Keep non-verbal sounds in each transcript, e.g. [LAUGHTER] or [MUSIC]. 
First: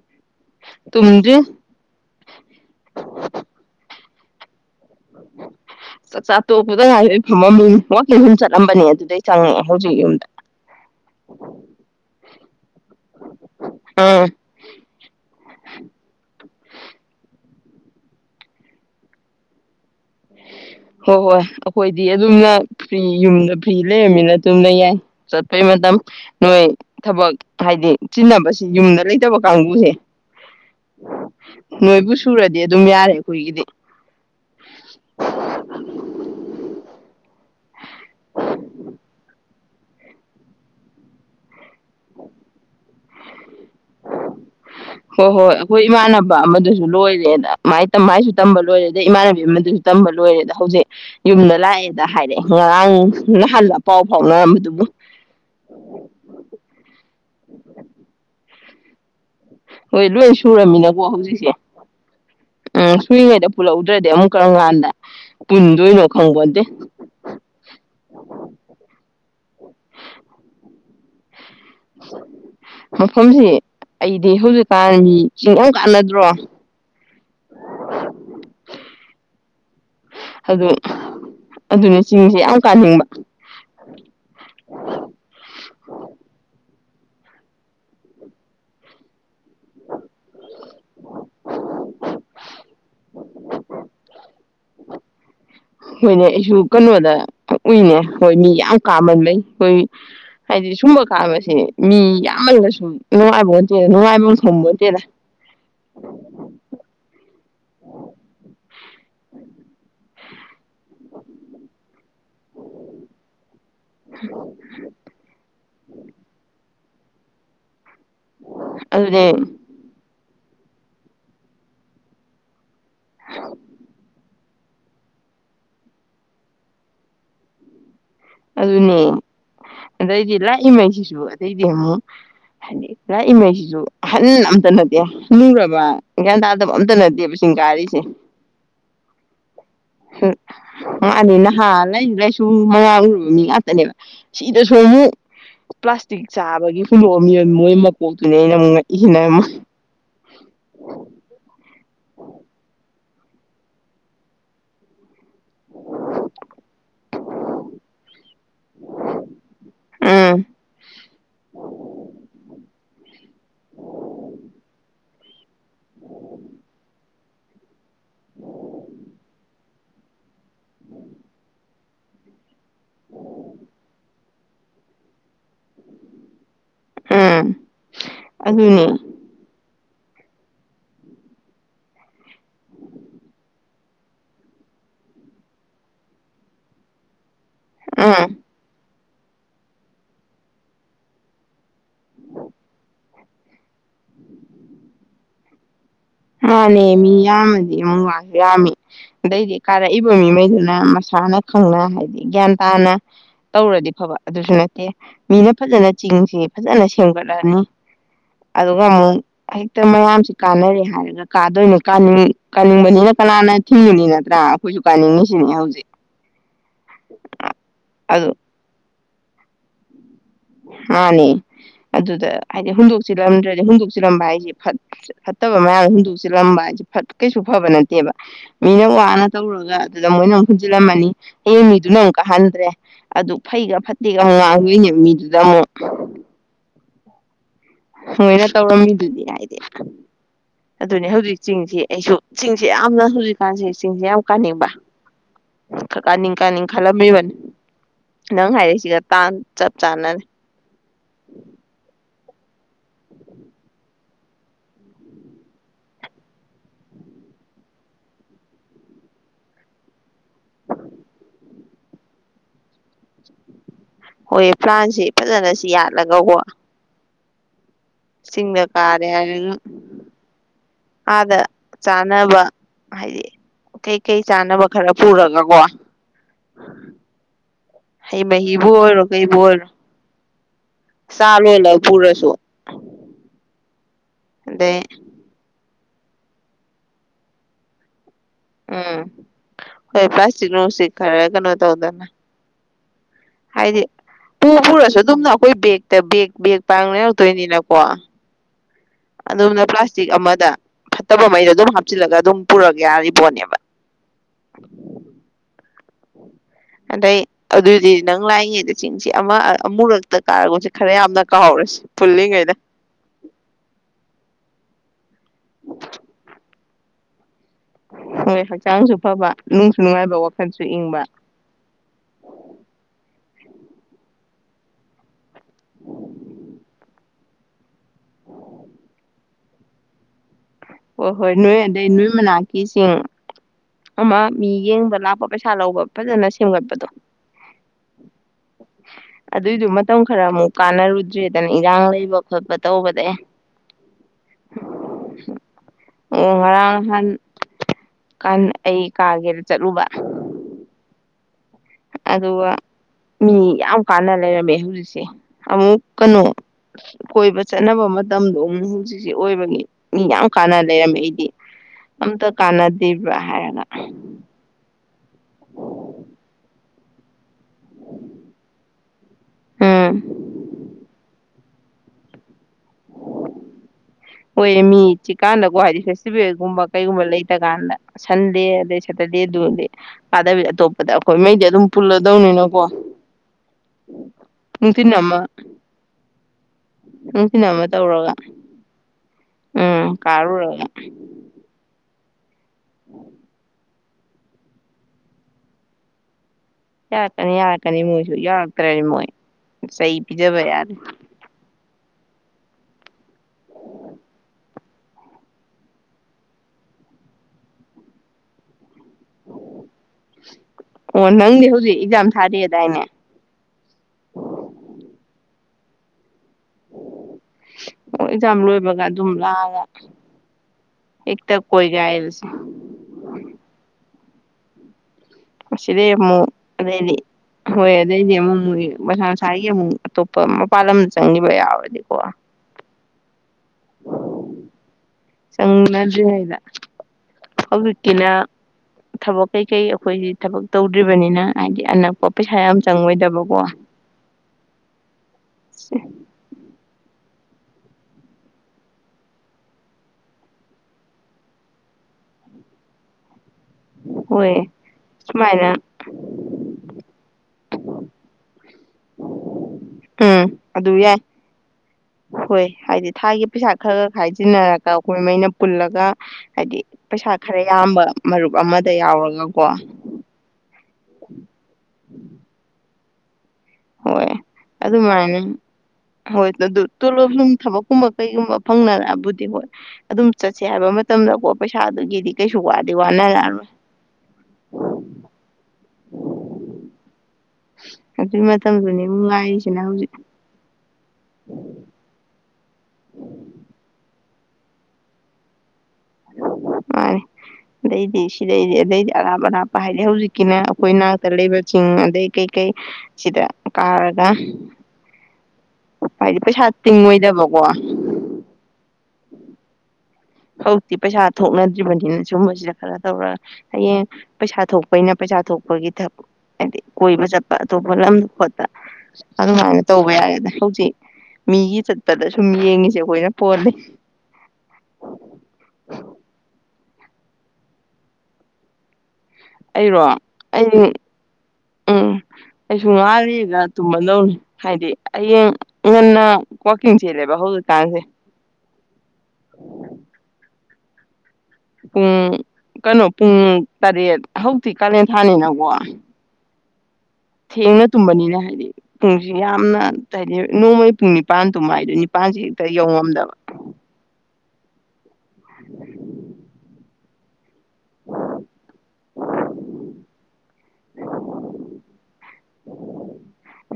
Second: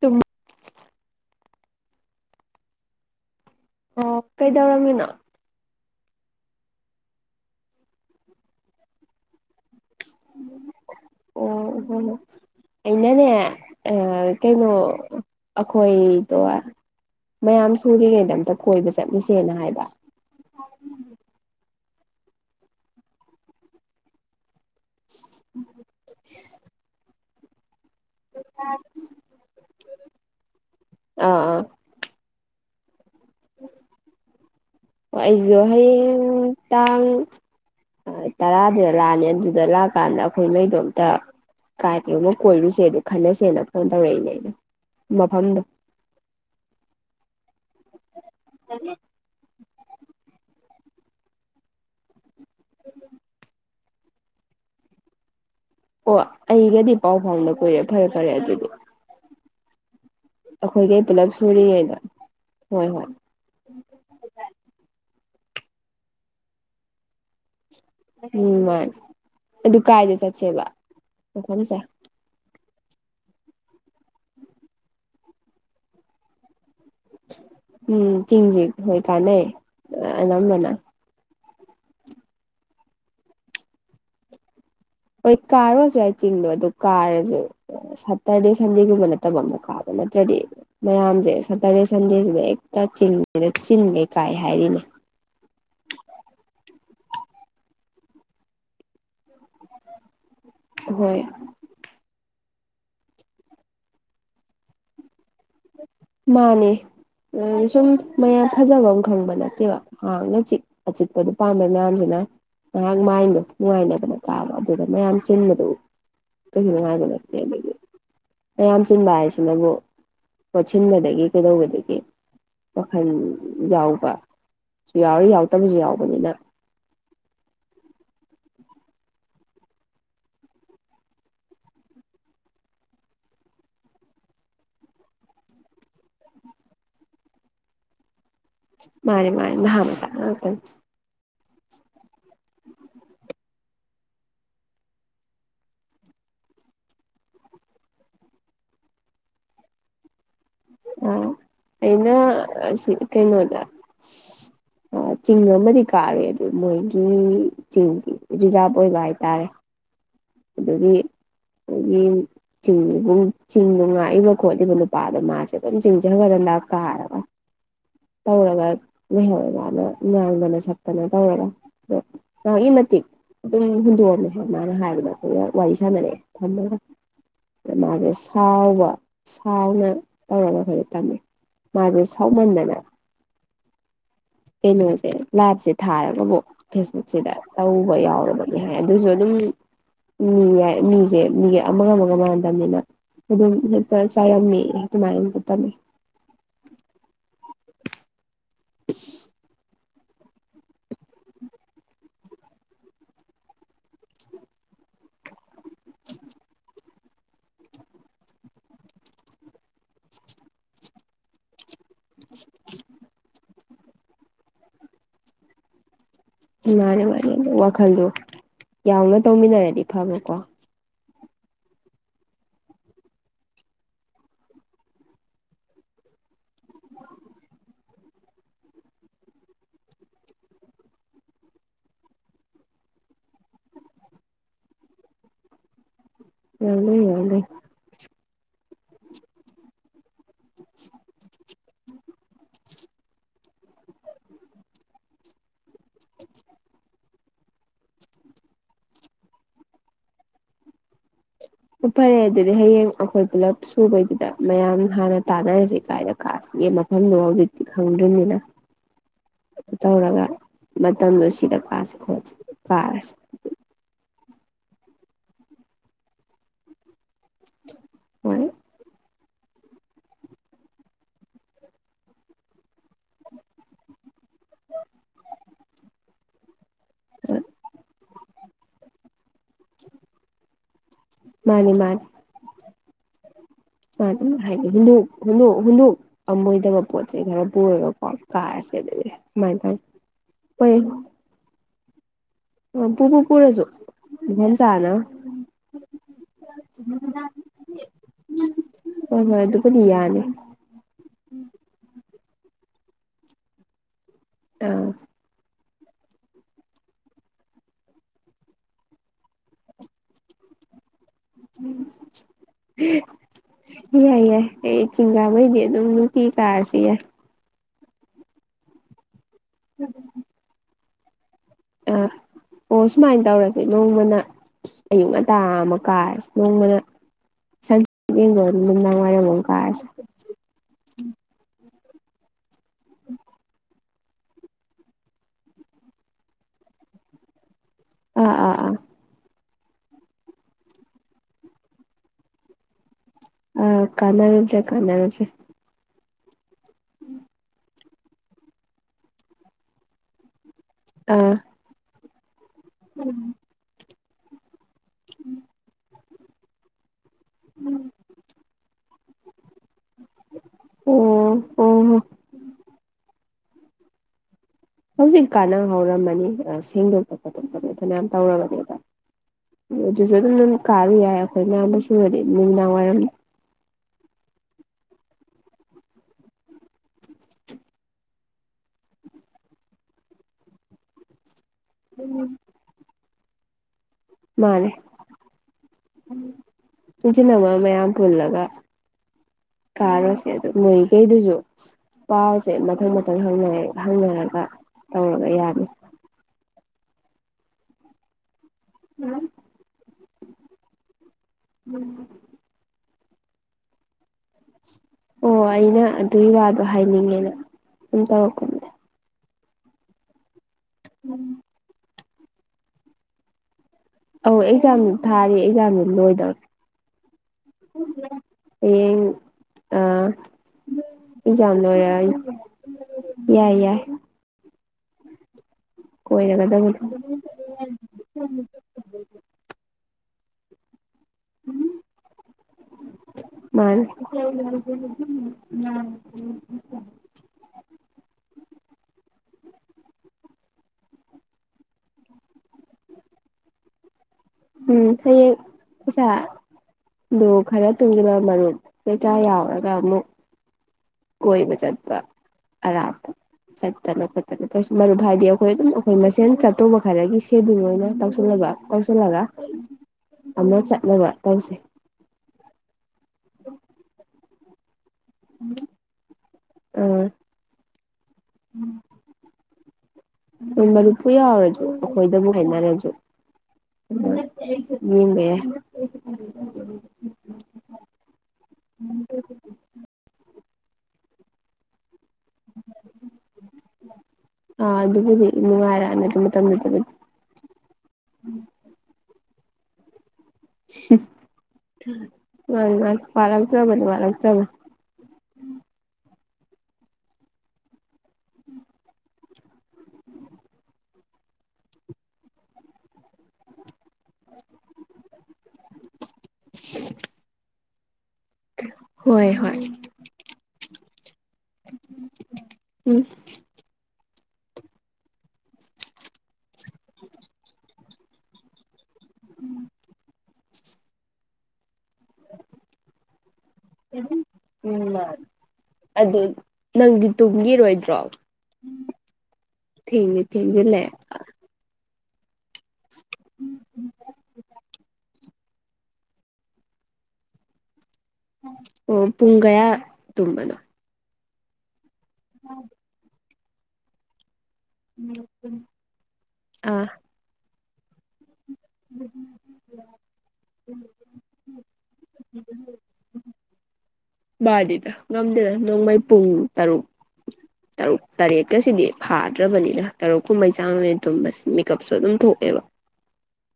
ꯇꯨꯝ ꯇꯖꯦ ꯑꯣ ꯀ ꯀꯩ ꯇꯧꯔꯝꯃꯤꯅꯣ ꯆꯥꯛ ꯆꯆꯥ ꯇꯣꯛꯄꯗ ꯉꯥꯏꯍꯣꯏ ꯐꯝꯃꯝꯃꯤꯡ ꯋꯥꯈꯩ ꯑꯗꯨꯨꯝ ꯆꯠꯂꯝꯕꯅꯤ ꯑꯗꯨꯗꯩ ꯆꯪꯉꯛꯑꯦ ꯍꯧꯖꯤꯛ ꯌꯨꯝꯗ ꯑꯣ ꯍꯣ ꯑꯩꯅꯅꯦ ꯑꯥ ꯀꯩꯅꯣ ꯑꯩꯈꯣꯏꯗꯣ ꯃꯌꯥꯝ ꯁꯨꯔꯤꯉꯩꯗ ꯑꯝꯇ ꯀꯣꯏꯕ ꯆꯠꯂꯤꯁꯦꯅ ꯍꯥꯏꯕ ꯍ ꯍꯣꯏ ꯍꯣꯏꯗꯤ ꯑꯗꯨꯝꯅ ꯐ꯭ꯔꯤ ꯌꯨꯝꯗ ꯐ꯭ꯔꯤ ꯂꯩꯔꯃꯤꯅ ꯑꯗꯨꯨꯝꯅ ꯌꯥꯏ ꯆꯠꯄꯩ ꯃꯇꯝ ꯅꯣꯏ ꯊꯕꯛ ꯍꯥꯏꯗꯤ ꯆꯤꯟꯅꯕꯕꯁꯤ ꯌꯨꯝꯗ ꯂꯩꯇꯕ ꯀꯥꯡꯕꯨꯁꯦ ꯑꯥ ꯑꯥ ꯑꯣ ꯅꯣꯏꯕꯨ ꯁꯨꯔꯗꯤ ꯇꯝꯃꯤ ꯍꯥꯏ ꯍꯗꯤ ꯑꯣ ꯑꯩꯁꯨ ꯍꯌꯦꯡ ꯇꯥꯡ ꯇꯔꯥ ꯑꯗꯨꯦꯂꯅꯤ ꯑꯗꯨꯗ ꯂꯥꯛꯑꯀꯥꯟꯗ ꯑꯩꯈꯣꯏ ꯅꯗꯣꯝꯇ ꯀꯥꯏ ꯀꯣꯏꯔꯨꯁꯦ ꯑꯗꯨ ꯈꯂꯁ ꯌꯅ ꯐꯣꯟꯗꯕꯦ ꯂꯩꯅ ꯍꯣꯏ ꯍꯣꯏ ꯑꯩꯈꯣꯏ ꯏꯃꯥꯟꯅꯕ ꯑꯃꯗꯨꯁꯨ ꯂꯣꯏꯔꯦꯗ ꯃꯥꯥꯏ ꯇꯥꯏ ꯇꯝꯕ ꯂꯣꯏꯔꯦꯗ ꯏꯃꯥꯟꯅꯕꯤ ꯑꯃꯗꯨꯁꯨ ꯇꯝꯕ ꯂꯣꯏꯔꯦꯗ ꯍꯧꯖꯤꯛ ꯌꯨꯝꯗ ꯂꯥꯛꯑꯦꯗ ꯍꯥꯏꯔꯛꯑꯦ ꯍ ꯑ ꯍꯂ ꯄꯥꯎ ꯐꯥꯎꯅꯔꯝꯕꯗꯨꯕꯨ ꯑꯣ ꯑꯩꯒꯗꯤ ꯄꯥꯎ ꯐꯥꯎꯅ ꯀꯨꯏꯔꯦ ꯐꯔꯦ ꯐꯔꯦ ꯑꯗꯨꯗꯤ ꯍꯣꯏ ꯂꯣꯏ ꯁꯨꯔꯝꯃꯤꯅꯀꯣ ꯑꯩꯈꯣꯏꯒꯩ ꯄꯨꯂꯞ ꯍꯧꯖꯤꯛꯁꯦ ꯁꯨꯔꯤꯉꯩꯗ ꯍꯣꯏ ꯎꯝ ꯍꯣꯏ ꯁꯨꯔꯤꯉꯩꯗ ꯄꯨꯂꯛꯎꯗ꯭ꯔꯗꯤ ꯑꯃꯨꯛ ꯀꯔꯝ ꯀꯥꯟꯗ ꯄꯨꯟꯗꯣꯏꯅꯣ ꯈꯪꯕꯠꯇꯦ ꯎꯝ ꯃꯥꯅꯤ ꯑꯗꯨ ꯀꯥꯏꯗ ꯆꯠꯁꯦꯕ ꯐꯁ ꯊꯝꯁꯤ ꯑꯩꯗꯤ ꯍꯧꯖꯤꯛ ꯇꯥꯗꯤ ꯆꯤꯡꯗꯝ ꯀꯥꯟꯅꯗ꯭ꯔꯣ ꯎꯝ ꯆꯤꯡꯁꯤ ꯍꯣꯏ ꯀꯥꯟꯅꯩ ꯑꯗꯨ ꯑꯅꯝꯕꯅ ꯑꯗꯨꯅ ꯆꯤꯡꯁꯦ ꯌꯥꯝ ꯀꯥꯅꯤꯡꯕ ꯍꯣꯏ ꯀꯥꯔꯁꯨ ꯌꯥꯏ ꯆꯤꯡꯗꯣ ꯑꯗꯨ ꯀꯥꯔꯁꯨ ꯁꯇꯔꯗꯦ ꯁꯟꯗꯦꯒꯨꯝꯕ ꯅꯠꯇꯕ ꯑꯝꯇ ꯀꯥꯕ ꯅꯠꯇ꯭ꯔꯗꯤ ꯃꯌꯥꯝꯁꯦ ꯁꯇꯔꯗꯦ ꯁꯟꯗꯦꯁꯤꯗ ꯍꯦꯛꯇ ꯆꯤꯡꯁꯤꯗ ꯆꯤꯟꯒꯩ ꯀꯥꯏ ꯍꯥꯏꯔꯤꯅꯦ ꯍꯣꯏꯅꯦ ꯑꯩꯁꯨ ꯀꯩꯅꯣꯗ ꯎꯨꯏꯅꯦ ꯍꯣꯏ ꯃꯤ ꯌꯥꯝ ꯀꯥꯃꯟ ꯂꯩ ꯑꯩꯈꯣꯏ ꯍꯥꯏꯗꯤ ꯁꯨꯝꯕ ꯍꯣꯏ ꯀꯥꯟꯁꯦ ꯃꯤ ꯌꯥꯝ ꯑꯃꯟꯗ ꯁꯨꯝ ꯅꯨꯡꯉꯥꯏꯕꯠꯇꯦꯗ ꯅꯨꯡꯉꯥꯏꯕ ꯊꯕꯣꯠꯇꯦꯗ ꯃꯥꯅꯦ ꯁꯨꯝ ꯃꯌꯥꯝ ꯐꯖꯕ ꯑꯃ ꯈꯪꯕ ꯅꯠꯇꯦꯕ ꯃꯍꯥꯛꯍꯥꯛꯅꯆꯤ ꯑꯆꯤꯠꯄꯗꯨ ꯄꯥꯝꯕꯩ ꯃꯌꯥꯝꯁꯤꯅ ꯉꯥꯏꯍꯥꯛ ꯃꯥꯏꯟꯗꯣ ꯅꯨꯡꯉꯥꯏꯗꯅ ꯀꯥꯕ ꯑꯗꯨꯗ ꯃꯌꯥꯝ ꯆꯤꯟꯕꯗꯨ ꯀꯩꯒꯤꯅꯣ ꯍꯥꯏ ꯂꯩꯦ ꯃꯌꯥꯝ ꯆꯤꯟꯕ ꯑꯗꯨꯅꯦ ꯍꯥꯏꯁꯤꯅꯕꯨ ꯄ ꯁꯤꯤꯟꯕꯗꯒꯤ ꯀꯩꯗꯧꯕꯗꯒꯤꯦ ꯋꯥꯈꯜ ꯌꯥꯎꯕ ꯁꯨ ꯌꯥꯎꯔꯤ ꯌꯥꯎꯛꯇꯕꯁꯨ ꯌꯥꯎꯕꯅꯤꯅ ꯑꯗꯨꯅꯦ ꯑꯗꯩꯗꯤ ꯂꯥꯛꯏꯉꯩꯁꯤꯁꯨ ꯑꯇꯩꯗꯤ ꯑꯃꯨꯛ ꯍꯥꯏꯗꯤ ꯂꯥꯛꯏꯉꯩꯁꯤꯁꯨ ꯑꯍꯟ ꯑꯝꯇ ꯅꯠꯇꯦ ꯂꯨꯔꯕ ꯒ꯭ꯌꯥꯟ ꯇꯥꯗꯕ ꯑꯝꯇ ꯅꯠꯇꯦꯕ ꯆꯁꯤꯡ ꯀꯥꯔꯤꯁꯦ ꯃꯥꯅꯤ ꯃꯥꯅꯤ ꯃꯖꯥ ꯍꯥꯥ ꯂꯩꯥꯏ ꯂꯩꯁꯨ ꯃꯉ ꯃꯤ ꯉꯥꯛꯇꯅꯦꯕ ꯁꯤꯗꯁꯨ ꯑꯃꯨꯛ ꯄ꯭ꯂꯥꯁꯇꯤꯛ ꯆꯥꯕꯒꯤ ꯍꯨꯟꯗꯣꯛꯑꯝꯃꯤ ꯃꯣꯏ ꯃꯀꯣꯛꯇꯨꯅꯦ ꯑꯩꯅ ꯑꯃꯨꯛ ꯉꯛꯏꯦꯅ ꯑꯥ ꯑꯩꯅ ꯀꯩꯅꯣꯗ ꯆꯤꯡ ꯑꯃꯗꯤ ꯀꯥꯔꯦ ꯑꯗꯨ ꯃꯣꯏꯒꯤ ꯆꯤꯡꯁꯤ ꯔꯤꯖꯥꯚ ꯑꯣꯏꯕ ꯍꯥꯏꯇꯥꯔꯦ ꯎꯝ ꯑꯗꯨꯗꯒꯤ ꯑꯗꯒꯤ ꯆꯤꯡ ꯆꯤꯡꯗꯣ ꯉꯥꯛꯏꯕ ꯈꯣꯠꯂꯤꯕ ꯅꯨꯄꯥꯗꯣ ꯃꯥꯁꯦ ꯆꯤꯡꯖꯥꯒꯗ ꯑ ꯀꯔ ꯇꯧꯔꯒ ꯂꯩꯍꯧꯔꯒꯗ ꯅꯗꯅꯦ ꯁꯛꯇꯄꯅꯦ ꯇꯧ ꯑ ꯏ ꯃ ꯃꯇꯦꯛ ꯑꯗꯨ ꯍꯟ ꯋꯥꯔꯂꯦ ꯃꯥꯅꯦ ꯍꯥꯏꯗ ꯋꯥꯏꯁ ꯃꯅꯦꯦ ꯊꯝꯃꯒ ꯎꯝ ꯑ ꯃꯥꯁꯦ ꯑꯗꯨꯅꯦ ꯁꯥꯎꯕ ꯁꯥꯎꯅ ꯇꯧꯔꯒ ꯑꯩꯈꯣꯏ ꯇꯝꯃꯦ ꯃꯥꯁꯦ ꯁꯥꯎꯃꯟꯗꯅ ꯀꯩꯅꯣꯁꯦ ꯂꯥꯏꯚꯁꯦ ꯊꯥꯔꯒꯕꯨ ꯐꯦꯁꯕꯨꯛꯁꯤꯗ ꯇꯧꯕ ꯎꯝ ꯌꯥꯎꯔꯕ ꯍꯥꯏ ꯑꯗꯨꯁꯨ ꯑꯗꯨꯝ ꯃꯤ ꯃꯤꯁꯦ ꯃꯤ ꯑꯃꯒ ꯑꯃꯒ ꯃꯥꯟꯗꯕꯅꯤꯅ ꯑꯗꯨꯝ ꯍꯦꯛꯇ ꯆꯥꯏꯔꯝꯃꯤ ꯑꯗꯨꯃꯥꯏꯅ ꯇꯝꯃꯦ ꯑ ꯅ ꯃꯤ ꯌꯥꯃ ꯃ ꯩꯗꯤ ꯀꯥ ꯔꯛꯏꯕ ꯃꯤꯉꯩꯗꯨꯅ ꯃꯁꯥꯅ ꯈꯪꯅ ꯍꯥꯏꯗꯤ ꯒ꯭ꯌꯥꯟ ꯇꯥꯅ ꯇꯧꯔꯗꯤ ꯐꯕ ꯑꯗꯨꯁꯨ ꯅꯠꯇꯦ ꯃꯤꯅ ꯐꯖꯅ ꯆꯤꯡꯁꯤ ꯐꯖꯅ ꯁꯦꯝꯒꯠꯂꯛꯅꯤ ꯑꯗꯨꯒ ꯑꯃꯨꯛ ꯍꯦꯛꯇ ꯃꯌꯥꯝꯁꯤ ꯀꯥꯟꯅꯔꯦ ꯍꯥꯏꯔ ꯌꯥꯝ ꯀꯥꯗꯣꯏꯅ ꯀꯥꯅꯤꯡ ꯀꯥꯅꯤꯡꯕꯅꯤꯅ ꯀꯅꯥꯅ ꯊꯤꯡꯉꯤꯅꯤ ꯅꯠꯇ꯭ꯔꯥ ꯑꯩꯈꯣꯏꯁꯨ ꯀꯥꯅꯤꯡꯉꯤꯁꯤꯅꯤ ꯍꯧꯖꯤꯛ ꯃꯥꯅꯦ ꯃꯥꯅꯤ ꯋꯥꯈꯟꯗ ꯑꯗꯨ ꯌꯥꯎꯅ ꯇꯧꯃꯤꯟꯅꯔꯗꯤ ꯐꯕꯀꯣ ꯅꯦ ꯑꯗꯨꯗ ꯍꯥꯏꯗꯤ ꯍꯨꯟꯗꯣꯛꯆꯜꯂꯝꯗ꯭ꯔꯗꯤ ꯍꯨꯟꯗꯣꯛꯆꯤꯜꯂꯝꯕ ꯍꯥꯏꯁꯦ ꯐꯠꯇꯕ ꯃꯌꯥꯝ ꯍꯨꯟꯗꯣꯛꯆꯤꯜꯂꯝꯕ ꯍꯥꯏꯁꯦ ꯀꯩꯁꯨ ꯐꯕ ꯅꯠꯇꯦꯕ ꯃꯤꯅ ꯋꯥꯅ ꯇꯧꯔꯒ ꯑꯗꯨꯗ ꯃꯣꯏꯅ ꯑꯃꯨꯛ ꯍꯨꯟꯖꯤꯜꯂꯝꯃꯅꯤ ꯍꯌꯦꯡ ꯃꯤꯗꯨꯅ ꯑꯃꯨꯛ ꯀꯥꯍꯟꯗ꯭ꯔꯦ ꯑꯗꯨ ꯐꯩꯒ ꯐꯠꯇꯦꯒꯨꯛ ꯉꯥꯡꯗꯣꯏꯅꯦꯕ ꯃꯤꯗꯨ ꯗꯃ ꯆꯂꯦ ꯌꯥꯂꯦ ꯃꯣꯏꯅ ꯇꯧꯔꯝꯃꯤꯗꯨꯗꯤ ꯍꯥꯏꯗꯤꯦ ꯑꯗꯨꯅꯦ ꯍꯧꯖꯤꯛ ꯆꯤꯡꯁꯤ ꯑꯩꯁꯨ ꯆꯤꯡ ꯁꯤ ꯌꯥꯝꯅ ꯍꯧꯖꯤꯛꯀꯥꯟꯁꯤꯦ ꯆꯁꯤꯡꯁꯤ ꯌꯥꯝ ꯀꯥꯅꯤꯡꯕ ꯀꯥꯅꯤꯡ ꯀꯥꯅꯤꯡ ꯈꯜꯂꯝꯃꯤꯕꯅꯤ ꯅꯪ ꯍꯥꯏꯔꯤꯛꯁꯤꯒ ꯇꯥꯟ ꯆꯞ ꯆꯥꯅꯅꯤ ꯑꯣ ꯐꯔꯦ ꯑꯗꯨꯗꯤ ꯍꯌꯦꯡ ꯑꯩꯈꯣꯏ ꯄꯨꯂꯞ ꯁꯨꯕꯩꯗꯨꯗ ꯃꯌꯥꯝ ꯍꯥꯟꯅ ꯇꯥꯟꯅꯔꯁꯤ ꯀꯥꯏꯗ ꯀꯥꯁꯤꯒꯦ ꯃꯐꯝꯗꯣ ꯍꯧꯖꯤꯛꯇꯤ ꯈꯪꯗ꯭ꯔꯤꯅꯤꯅ ꯇꯧꯔꯒ ꯃꯇꯝꯗꯣ ꯁꯤꯗ ꯀꯥꯁꯤ ꯈꯣꯠꯁꯤ ꯀꯥꯔꯁꯤ ꯍꯣꯏ ꯄ꯭ꯂꯥꯟꯁꯦ ꯐꯖꯅ ꯁꯤ ꯌꯥꯠꯂꯒꯀꯣ ꯍꯣꯏ ꯁꯤꯁꯤꯡꯒ ꯀꯥꯔ ꯑꯩ ꯍꯥꯏ ꯑꯥꯗ ꯆꯥꯅꯕ ꯍꯥꯏꯗꯤ ꯀꯩꯀꯩ ꯆꯥꯅꯕ ꯈꯔ ꯄꯨꯔꯒꯀꯣ ꯍꯩ ꯃꯍꯕꯨ ꯑꯣꯏꯔꯣ ꯀꯨ ꯑꯣꯏꯔꯣ ꯆꯥ ꯃꯥꯅꯤ ꯂꯣꯜꯂꯒ ꯃꯥꯅꯤ ꯄꯨꯔꯁꯨ ꯃꯥꯅꯤ ꯃꯥ ꯍꯥꯏ ꯑꯗꯩ ꯍ ꯍ ꯍ ꯑꯃꯝꯃꯣꯏꯗꯕ ꯄꯣꯠ ꯆꯩꯩ ꯈꯔ ꯄꯨꯔꯒꯀꯣ ꯀꯥꯔꯁꯦ ꯎꯝ ꯑꯗꯨꯗꯤ ꯑꯗꯨꯃꯥꯏꯅ ꯍꯣꯏ ꯄ꯭ꯂꯥꯁꯤ ꯁꯤꯔꯒꯅ ꯇꯧꯗꯅ ꯎꯝ ꯍꯥꯏꯗꯤ ꯄꯨ ꯄꯨꯔꯁꯨ ꯑꯗꯨꯝꯅ ꯑꯩꯈꯣꯏ ꯕꯦꯛꯇ ꯕꯦꯒ ꯕꯦꯒ ꯇꯥꯡꯅꯔꯛꯇꯣꯏꯅꯤꯅꯀꯣ ꯍꯣꯏ ꯍꯣꯏ ꯑꯗꯨꯝꯅ ꯑꯗꯨꯕꯨꯗꯤ ꯄ꯭ꯂꯥꯁꯇꯤꯛ ꯌꯥꯅꯤ ꯑꯃꯗ ꯐꯠꯇꯕꯉꯩꯗ ꯑꯗꯨꯝ ꯍꯥꯞꯆꯤꯜꯂꯒ ꯑꯗꯨꯝ ꯄꯨꯔꯒꯦ ꯍꯥꯏꯔꯤꯕꯅꯦꯕ ꯑ ꯑꯗꯩ ꯑꯗꯨꯗꯤ ꯅꯪ ꯂꯥꯏꯉꯩꯗ ꯆꯤꯡꯁꯤ ꯑꯃ ꯑꯃꯨꯔꯛꯇ ꯀꯥꯔꯒꯣꯁ ꯈꯔ ꯌꯥꯝꯅ ꯀꯥꯎꯍꯧꯔꯁꯤ ꯄꯨꯜꯂꯤꯉꯩꯗ ꯌꯥꯏ ꯌꯥꯏ ꯑꯩ ꯆꯤꯡꯒꯥ ꯃꯩꯗ ꯑꯗꯨ ꯑ ꯀ ꯀꯥꯔꯁꯤ ꯌꯥꯔ ꯍꯣꯏ ꯍꯣꯏ ꯆꯥꯡꯁꯨ ꯄꯕ ꯅꯨꯡꯁꯨ ꯅꯨꯡꯉꯥꯏꯕ ꯋꯥꯈꯜꯁꯨ ꯏꯪꯕ ꯑ ꯑꯣ ꯁꯨꯃꯥꯏꯅ ꯇꯧꯔꯁꯦ ꯅꯣꯡꯃꯅ ꯑꯌꯨꯛ ꯉꯟꯇꯥ ꯑꯃ ꯀꯥꯔꯁ ꯅꯣꯡꯃꯅ ꯁꯟ ꯌꯦꯡ ꯅꯨꯃꯤꯗꯥꯡ ꯋꯥꯏꯔꯝꯣꯝ ꯀꯥꯔꯁꯦ ꯍ ꯍꯣꯏ ꯅꯦ ꯂꯩ ꯅꯨꯨꯏ ꯃꯅꯥꯀꯤꯁꯤꯡ ꯑꯃ ꯃꯤ ꯌꯦꯡꯕ ꯂꯥꯛꯄ ꯄꯩꯁꯥ ꯂꯧꯕ ꯐꯖꯅ ꯁꯦꯝꯒꯠꯄꯗꯣ ꯑꯥ ꯑꯥ ꯑꯥ ꯑꯗꯨꯏꯗꯨꯣ ꯃꯇꯝ ꯈꯔ ꯑꯃꯨꯛ ꯀꯥꯟꯅꯔꯨꯗ꯭ꯔꯦꯗꯅ ꯏꯔꯥꯡ ꯂꯩꯕ ꯈꯣꯠꯄ ꯇꯧꯕꯗ ꯑꯦ ꯑ ꯀꯥꯟꯅꯔꯁꯦ ꯀꯥꯟꯅꯔꯁꯦ ꯑꯣ ꯃꯔꯔꯥꯡ ꯍꯥꯟ ꯀ ꯑꯩ ꯀꯥꯒꯦꯗ ꯆꯠꯂꯨꯕ ꯑꯥ ꯑꯗ ꯋꯥ ꯃꯤ ꯌꯥꯝ ꯀꯥꯟꯅ ꯂꯩ ꯃꯦꯍ ꯑꯃꯨꯛ ꯀꯩꯅꯣ ꯀꯣꯏꯕ ꯆꯠꯅꯕ ꯃꯇꯝꯗꯣ ꯑꯃꯨꯛ ꯍꯧꯖꯤꯛ ꯁꯤ ꯑꯣꯏꯕꯅꯤ ꯃꯤ ꯌꯥꯝ ꯀꯥꯟꯅ ꯂꯩꯔꯝꯃꯦ ꯑꯩꯗꯤ ꯑꯣ ꯑꯣ ꯑꯝꯇ ꯀꯥꯟꯅꯗꯔꯤꯕ꯭ꯔꯥ ꯍꯥꯏꯔ ꯑ ꯍꯧꯖꯤꯛ ꯀꯥꯟꯅ ꯍꯧꯧꯔꯝꯃꯅꯤ ꯁꯦꯡꯗꯣꯛꯄ ꯎꯝ ꯇꯧꯔꯦꯗ ꯅ ꯀꯥ ꯌꯥ ꯑꯩꯈꯣꯏ ꯃꯌꯥꯝꯕꯁꯨꯨꯔꯔꯗꯤ ꯅꯨꯡꯗꯥꯡ ꯋꯥꯏꯔꯝ ꯑꯣꯏ ꯃꯤ ꯆꯤꯛꯀꯥꯟꯗꯀꯣ ꯍꯥꯏꯗꯤ ꯐꯦꯁꯇꯤꯚꯦꯜꯒꯨꯝꯕ ꯀꯩꯒꯨꯝꯕ ꯂꯩꯇ ꯀꯥꯟꯗ ꯁꯟꯗꯦ ꯑꯗꯩ ꯁꯦꯇꯔꯗꯦ ꯑꯗꯨꯗꯤ ꯀꯥꯗꯕꯤꯗ ꯑꯇꯣꯞꯄꯗ ꯑꯩꯈꯣꯏꯉꯩꯗꯤ ꯑꯗꯨꯝ ꯄꯨꯜꯂꯗꯧꯅꯤꯅꯀꯣ ꯃꯥꯅꯦ ꯇꯤꯟ ꯌꯥꯝꯝꯕ ꯏꯆꯤꯟ ꯏꯅꯥꯃ ꯃꯌꯥꯝ ꯄꯨꯜꯂꯒ ꯎꯝ ꯀꯥꯔꯁꯦ ꯑꯗꯨ ꯀꯥꯔꯨꯔꯒ ꯃꯣꯏꯈꯩꯗꯨꯁꯨ ꯄꯥꯎ ꯦ ꯃꯊꯪ ꯃꯊꯪ ꯍꯪꯅꯔꯦ ꯍꯪꯅꯔꯒ ꯇꯧꯔꯒ ꯌꯥꯅꯤ ꯌꯥꯀꯅꯤ ꯌꯥ ꯀꯅꯤ ꯃꯣꯏꯁꯨ ꯌꯥꯅꯤ ꯔꯤꯃꯣꯏ ꯁꯩ ꯏꯖꯕ ꯌꯥꯔ ꯎꯝ ꯑꯣ ꯑꯩꯅ ꯑꯗꯨꯒꯤ ꯋꯥꯗꯣ ꯍꯥꯏꯅꯤꯡꯉꯦꯅ ꯁꯨꯝ ꯇꯧꯔꯛꯄꯅꯦ ꯑꯣ ꯑꯣ ꯅꯪꯦ ꯍꯧꯖꯤꯔꯤꯒ ꯊꯗꯤꯗꯏꯅꯦ ꯑꯧ ꯑꯦꯛꯖꯥꯝ ꯊꯥꯔꯤ ꯑꯦꯛꯖꯥꯝꯗꯨ ꯂꯣꯏꯗꯧꯔ ꯑꯣ ꯑꯦꯛꯖꯥꯝ ꯂꯣꯏꯕꯒ ꯍꯌꯦꯡ ꯑꯗꯨꯝ ꯂꯥꯛꯑꯒ ꯑꯦꯛꯖꯥꯝ ꯍꯦꯛꯇ ꯀꯣꯏꯒꯦ ꯂꯣꯏꯔ ꯍꯥꯏꯔꯁꯦ ꯌꯥꯏ ꯌꯥꯏ ꯑꯁꯤꯗꯩ ꯑꯃꯨꯛ ꯀꯣꯏꯔꯒꯗꯕꯅꯤ ꯑꯗꯩꯗꯤ ꯍꯣꯏ ꯑꯗꯩꯗꯤ ꯑꯃꯨꯛ ꯃꯣꯏ ꯃꯁꯥ ꯃꯁꯥꯒꯤ ꯑꯃꯨꯛ ꯇꯞ ꯄꯥꯝ ꯆꯤꯕ ꯌꯥꯋꯥꯗꯤꯀꯣ ꯃꯥ ꯆꯪꯅꯗ꯭ꯔꯤꯉꯩꯗ ꯍꯧꯖꯤꯛꯀꯤꯅ ꯊꯕꯛ ꯀꯩꯀꯩ ꯑꯩꯈꯣꯏꯁꯤ ꯊꯕꯛ ꯇꯧꯗ꯭ꯔꯤꯕꯅꯤꯅ ꯍꯥꯏꯕꯗꯤ ꯑꯅꯛꯄ ꯄꯩꯁꯥ ꯌꯥꯝ ꯆꯪꯉꯣꯏꯗꯕꯀꯣ ꯎꯝ ꯐ ꯀꯁ ꯂꯣ ꯈꯔ ꯇꯨꯡꯕ ꯃꯔꯨꯨꯞ ꯀꯩꯀꯥ ꯌꯥꯎꯔꯒ ꯑꯃꯨꯛ ꯀꯣꯏꯕ ꯆꯠꯄ ꯑꯔꯥꯞꯄ ꯆꯠꯇꯅ ꯍꯣꯏ ꯈꯣꯠꯇꯅ ꯃꯔꯨꯞ ꯍꯥꯏꯗꯤ ꯁꯨꯃꯥꯏꯅ ꯑꯩꯈꯣꯏ ꯑꯗꯨꯝ ꯑꯩꯈꯣꯏ ꯃꯁꯦꯟ ꯆꯠꯇꯣꯛ ꯃꯈꯥꯏꯗꯒꯤ ꯁꯦꯗꯨ ꯑꯣꯏꯅ ꯇꯧꯁꯤꯜꯂꯒ ꯇꯧꯁꯤꯜꯂꯒ ꯎꯝ ꯑꯃ ꯑꯗꯨ ꯌꯥꯏ ꯆꯠꯅꯕ ꯇꯧꯁꯦ ꯍꯣꯏ ꯍꯥꯏꯗ ꯊꯥꯒꯤ ꯄꯩꯁꯥ ꯈꯔ ꯈꯔ ꯈꯥꯏꯁꯦ ꯁꯤꯅꯀꯥꯎ ꯑꯩꯈꯣꯏꯃꯩꯅ ꯄꯨꯜꯂꯒ ꯍꯥꯏꯗꯤ ꯑꯥ ꯄꯩꯁꯥ ꯈꯔ ꯌꯥꯝꯕ ꯃꯔꯨꯞ ꯑꯃꯗ ꯌꯥꯎꯔꯒꯀꯣ ꯍꯣꯏ ꯃꯔꯨꯞꯄꯨ ꯌꯥꯎꯔꯁꯨ ꯑꯩꯈꯣꯏꯗꯕꯨ ꯍꯥꯏꯅꯔꯁꯨ ꯍꯣꯏ ꯑꯗꯨꯃꯥꯏꯅ ꯌꯦꯡꯕ ꯌꯥꯏ ꯍꯣꯏꯣꯂꯣ ꯁꯨꯝ ꯊꯕꯛ ꯀꯨꯝꯕ ꯀꯩꯒꯨꯝꯕ ꯐꯪꯅꯔꯕꯨꯗꯤ ꯍꯣꯏ ꯑꯗꯨꯝ ꯆꯠꯁꯦ ꯍꯥꯏꯕ ꯃꯇꯝꯗꯀꯣ ꯄꯩꯁꯥꯗꯨꯒꯤꯗꯤ ꯀꯩꯁꯨ ꯋꯥꯗꯤ ꯋꯥꯅꯔꯛꯑꯔꯣꯏ ꯑ ꯑꯗꯨꯕꯨꯗꯤ ꯅꯨꯡꯉꯥꯏꯔꯅ ꯇꯝꯃꯤꯇꯗꯤ ꯑꯗꯨ ꯃꯝꯣꯅꯤꯁ ꯏꯩꯅ ꯍꯧꯖꯤ ꯎ ꯃꯥ ꯃꯥ ꯄꯔ ꯆꯕꯅꯤ ꯋꯥꯔ ꯆꯃꯦ ꯃꯥꯅꯤ ꯑꯗꯩꯗꯤ ꯁꯤꯗꯩꯗꯤ ꯑꯗꯩꯗꯤ ꯑꯔꯥꯞ ꯑꯔꯥꯞꯄ ꯍꯥꯏꯗꯤ ꯍꯧꯖꯤꯛꯀꯤꯅ ꯑꯩꯈꯣꯏꯅꯥꯛꯇ ꯂꯩꯕ ꯆꯤꯡ ꯑꯗꯩ ꯀꯩꯀꯩ ꯁꯤꯗ ꯀꯥꯔꯒ ꯍꯥꯏꯗꯤ ꯄꯩꯁꯥ ꯇꯤꯡꯉꯣꯏꯗꯕꯀꯣ [UNINTELLIGIBLE] ꯍꯣꯏ ꯍꯣꯏ ꯍꯧ ꯊꯤ ꯄꯩꯁꯥ ꯊꯣꯛꯅꯗ꯭ꯔꯤꯕꯅꯤꯅ ꯁꯨꯝꯕꯁꯤꯗ ꯈꯔ ꯎꯝ ꯇꯧꯔꯒ ꯍꯌꯦꯡ ꯄꯩꯁꯥ ꯊꯣꯛꯄꯩꯅ ꯄꯩꯁꯥ ꯊꯣꯛꯄꯒꯤ ꯊꯛ ꯍꯥꯏꯗꯤ ꯀꯣꯏꯕ ꯆꯠꯄ ꯑꯇꯣꯞꯄ ꯂꯝꯗ ꯈꯣꯠꯄ ꯑꯗꯨꯃꯥꯏꯅ ꯇꯧꯕ ꯌꯥꯏꯗ ꯍꯧꯖꯤꯛ ꯃꯤꯒꯤ ꯆ ꯇꯗ ꯁꯨꯝ ꯌꯦꯡꯉꯤꯁꯦ ꯑꯩꯈꯣꯏꯅ ꯄꯣꯟꯜꯂꯤ ꯎꯝ ꯑꯗꯨ ꯅꯪꯗꯤ ꯇꯨꯝꯒꯤꯔꯣꯏꯗ꯭ꯔꯣ ꯑꯩꯔꯣ ꯑ ꯊꯦꯡꯗꯤ ꯎꯝ ꯊꯦꯡꯖꯤꯜꯂꯛꯑꯦ ꯎ ꯑꯩꯁꯨ ꯉꯥꯜꯂꯤꯒ ꯇꯨꯝꯕꯗꯧꯅꯤ ꯍꯥꯏꯗꯤ ꯍꯌꯦꯡ ꯉꯟꯅ ꯀꯀꯤꯡ ꯆꯦꯜꯂꯦꯕ ꯍꯧꯖꯤꯛꯀꯥꯟꯁꯦ ꯑꯣ ꯄꯨꯡꯒꯌꯥ ꯇꯝꯕꯅꯣ ꯄꯨꯡ ꯀꯩꯅꯣ ꯄꯨꯡ ꯁꯔꯤ ꯍ ꯀꯂꯦꯟ ꯊꯅꯤ ꯅꯒ ꯋꯥ ꯑꯥ ꯊꯦꯡꯅ ꯇꯨꯝꯕꯅꯤꯅ ꯍꯥꯏꯗꯤ ꯄꯨꯡꯁꯤ ꯌꯥꯝꯅ ꯀꯗꯤ ꯅꯣꯡꯃꯩ ꯄꯨꯡ ꯅꯤꯄꯥꯟ ꯇꯣꯃꯥꯏꯗꯣꯏꯅꯤ ꯄꯥꯟꯁꯤꯦ ꯍꯦꯛꯇ ꯌꯧꯉꯝꯗꯕ ꯗꯗ ꯉꯝꯗꯦꯗ ꯅꯣꯡꯃꯩ ꯄꯨꯡ ꯇꯔꯨꯛ ꯇꯔꯨꯛ ꯇꯔꯦꯠ ꯀ ꯁꯤꯗꯤ ꯐꯥꯗ꯭ꯔꯕꯅꯤꯅ ꯇꯔꯨꯛ ꯀꯨꯝꯍꯩ ꯆꯥꯡꯗꯨꯅꯤ ꯇꯨꯝꯁ ꯃꯦꯀꯞꯁꯨ ꯑꯗꯨꯝ ꯊꯣꯛꯑꯦꯕ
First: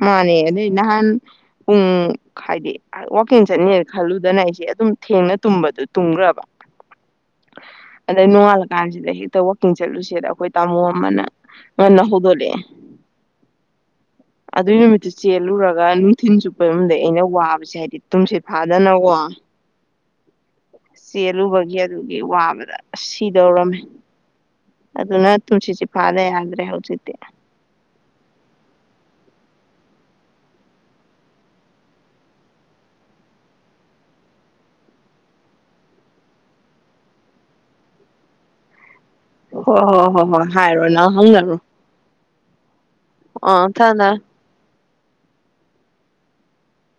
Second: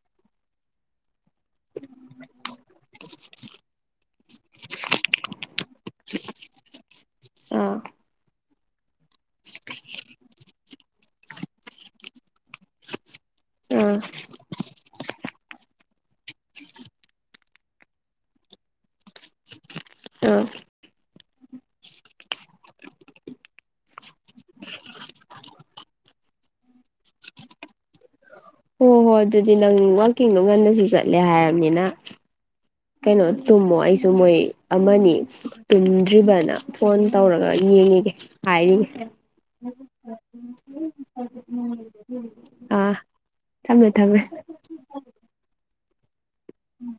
ꯃꯥꯅꯦ ꯑꯗꯩ ꯅꯍꯥꯟ ꯄꯨꯡ ꯍꯥꯏꯗꯤ ꯋꯥꯋꯥꯛꯀꯤꯡ ꯆꯠꯅꯤꯅ ꯈꯜꯂꯨꯗꯅ ꯑꯩꯁꯦ ꯑꯗꯨꯝ ꯊꯦꯡꯅ ꯇꯨꯝꯕꯗꯨꯣ ꯇꯨꯝꯈ꯭ꯔꯕ ꯑꯥ ꯀꯥꯟꯁꯤꯗ ꯍꯦꯛꯇ ꯋꯥꯋꯥꯛꯀꯤꯡ ꯆꯠꯂꯨꯁꯦꯗ ꯑꯩꯈꯣꯏ ꯇꯥꯃꯣ ꯑꯃꯅ ꯉꯟꯅ ꯍꯧꯗꯣꯛꯂꯛꯑꯦ ꯑ ꯑꯗꯨꯏ ꯅꯨꯃꯤꯠꯇꯨ ꯆꯦꯜꯂꯨꯔꯒ ꯅꯨꯡꯊꯤꯤꯟ ꯆꯨꯞꯄ ꯌꯨꯝꯗꯩ ꯑꯩꯅ ꯋꯥꯕꯁꯦ ꯍꯥꯏꯕꯗꯤ ꯇꯨꯝꯁꯦ ꯐꯥꯗꯅꯀꯣ ꯑ ꯆꯦꯜꯂꯨꯕꯒꯤ ꯑꯗꯨꯒꯤ ꯋꯥꯕꯗ ꯁꯤꯗꯧꯔꯝꯃꯦ ꯑꯗꯨꯅ ꯇꯁꯤ ꯆꯦ ꯐꯥꯗꯦ꯭ꯔꯦ ꯍꯧꯧꯁꯤꯤꯇ ꯍꯣꯏ ꯍꯣꯏ ꯑꯗꯨꯗꯤ ꯅꯪ ꯋꯥꯛꯀꯤꯡꯗꯣ ꯉꯟꯅꯁꯨ ꯆꯠꯂꯦ ꯍꯥꯏꯔꯕꯅꯤꯅ ꯀꯩꯅꯣ ꯇꯨꯝꯃꯣ ꯑꯩꯁꯨ ꯃꯣꯏ ꯑꯃꯅꯤ ꯇꯨꯝꯗ꯭ꯔꯤꯕꯅ ꯐꯣꯟ ꯇꯧꯔꯒ ꯌꯦꯡꯉꯤꯒꯦ ꯍꯥꯏꯔꯤꯉꯦ ꯍꯣꯏ ꯍꯣꯏ ꯍꯣꯏ ꯍꯣꯏ ꯍꯥꯏꯔꯣ ꯅꯪ ꯍꯪꯒꯅꯨ ꯎꯝ ꯑꯥ ꯊꯝꯃꯦ ꯊꯝꯃꯦ ꯎꯝ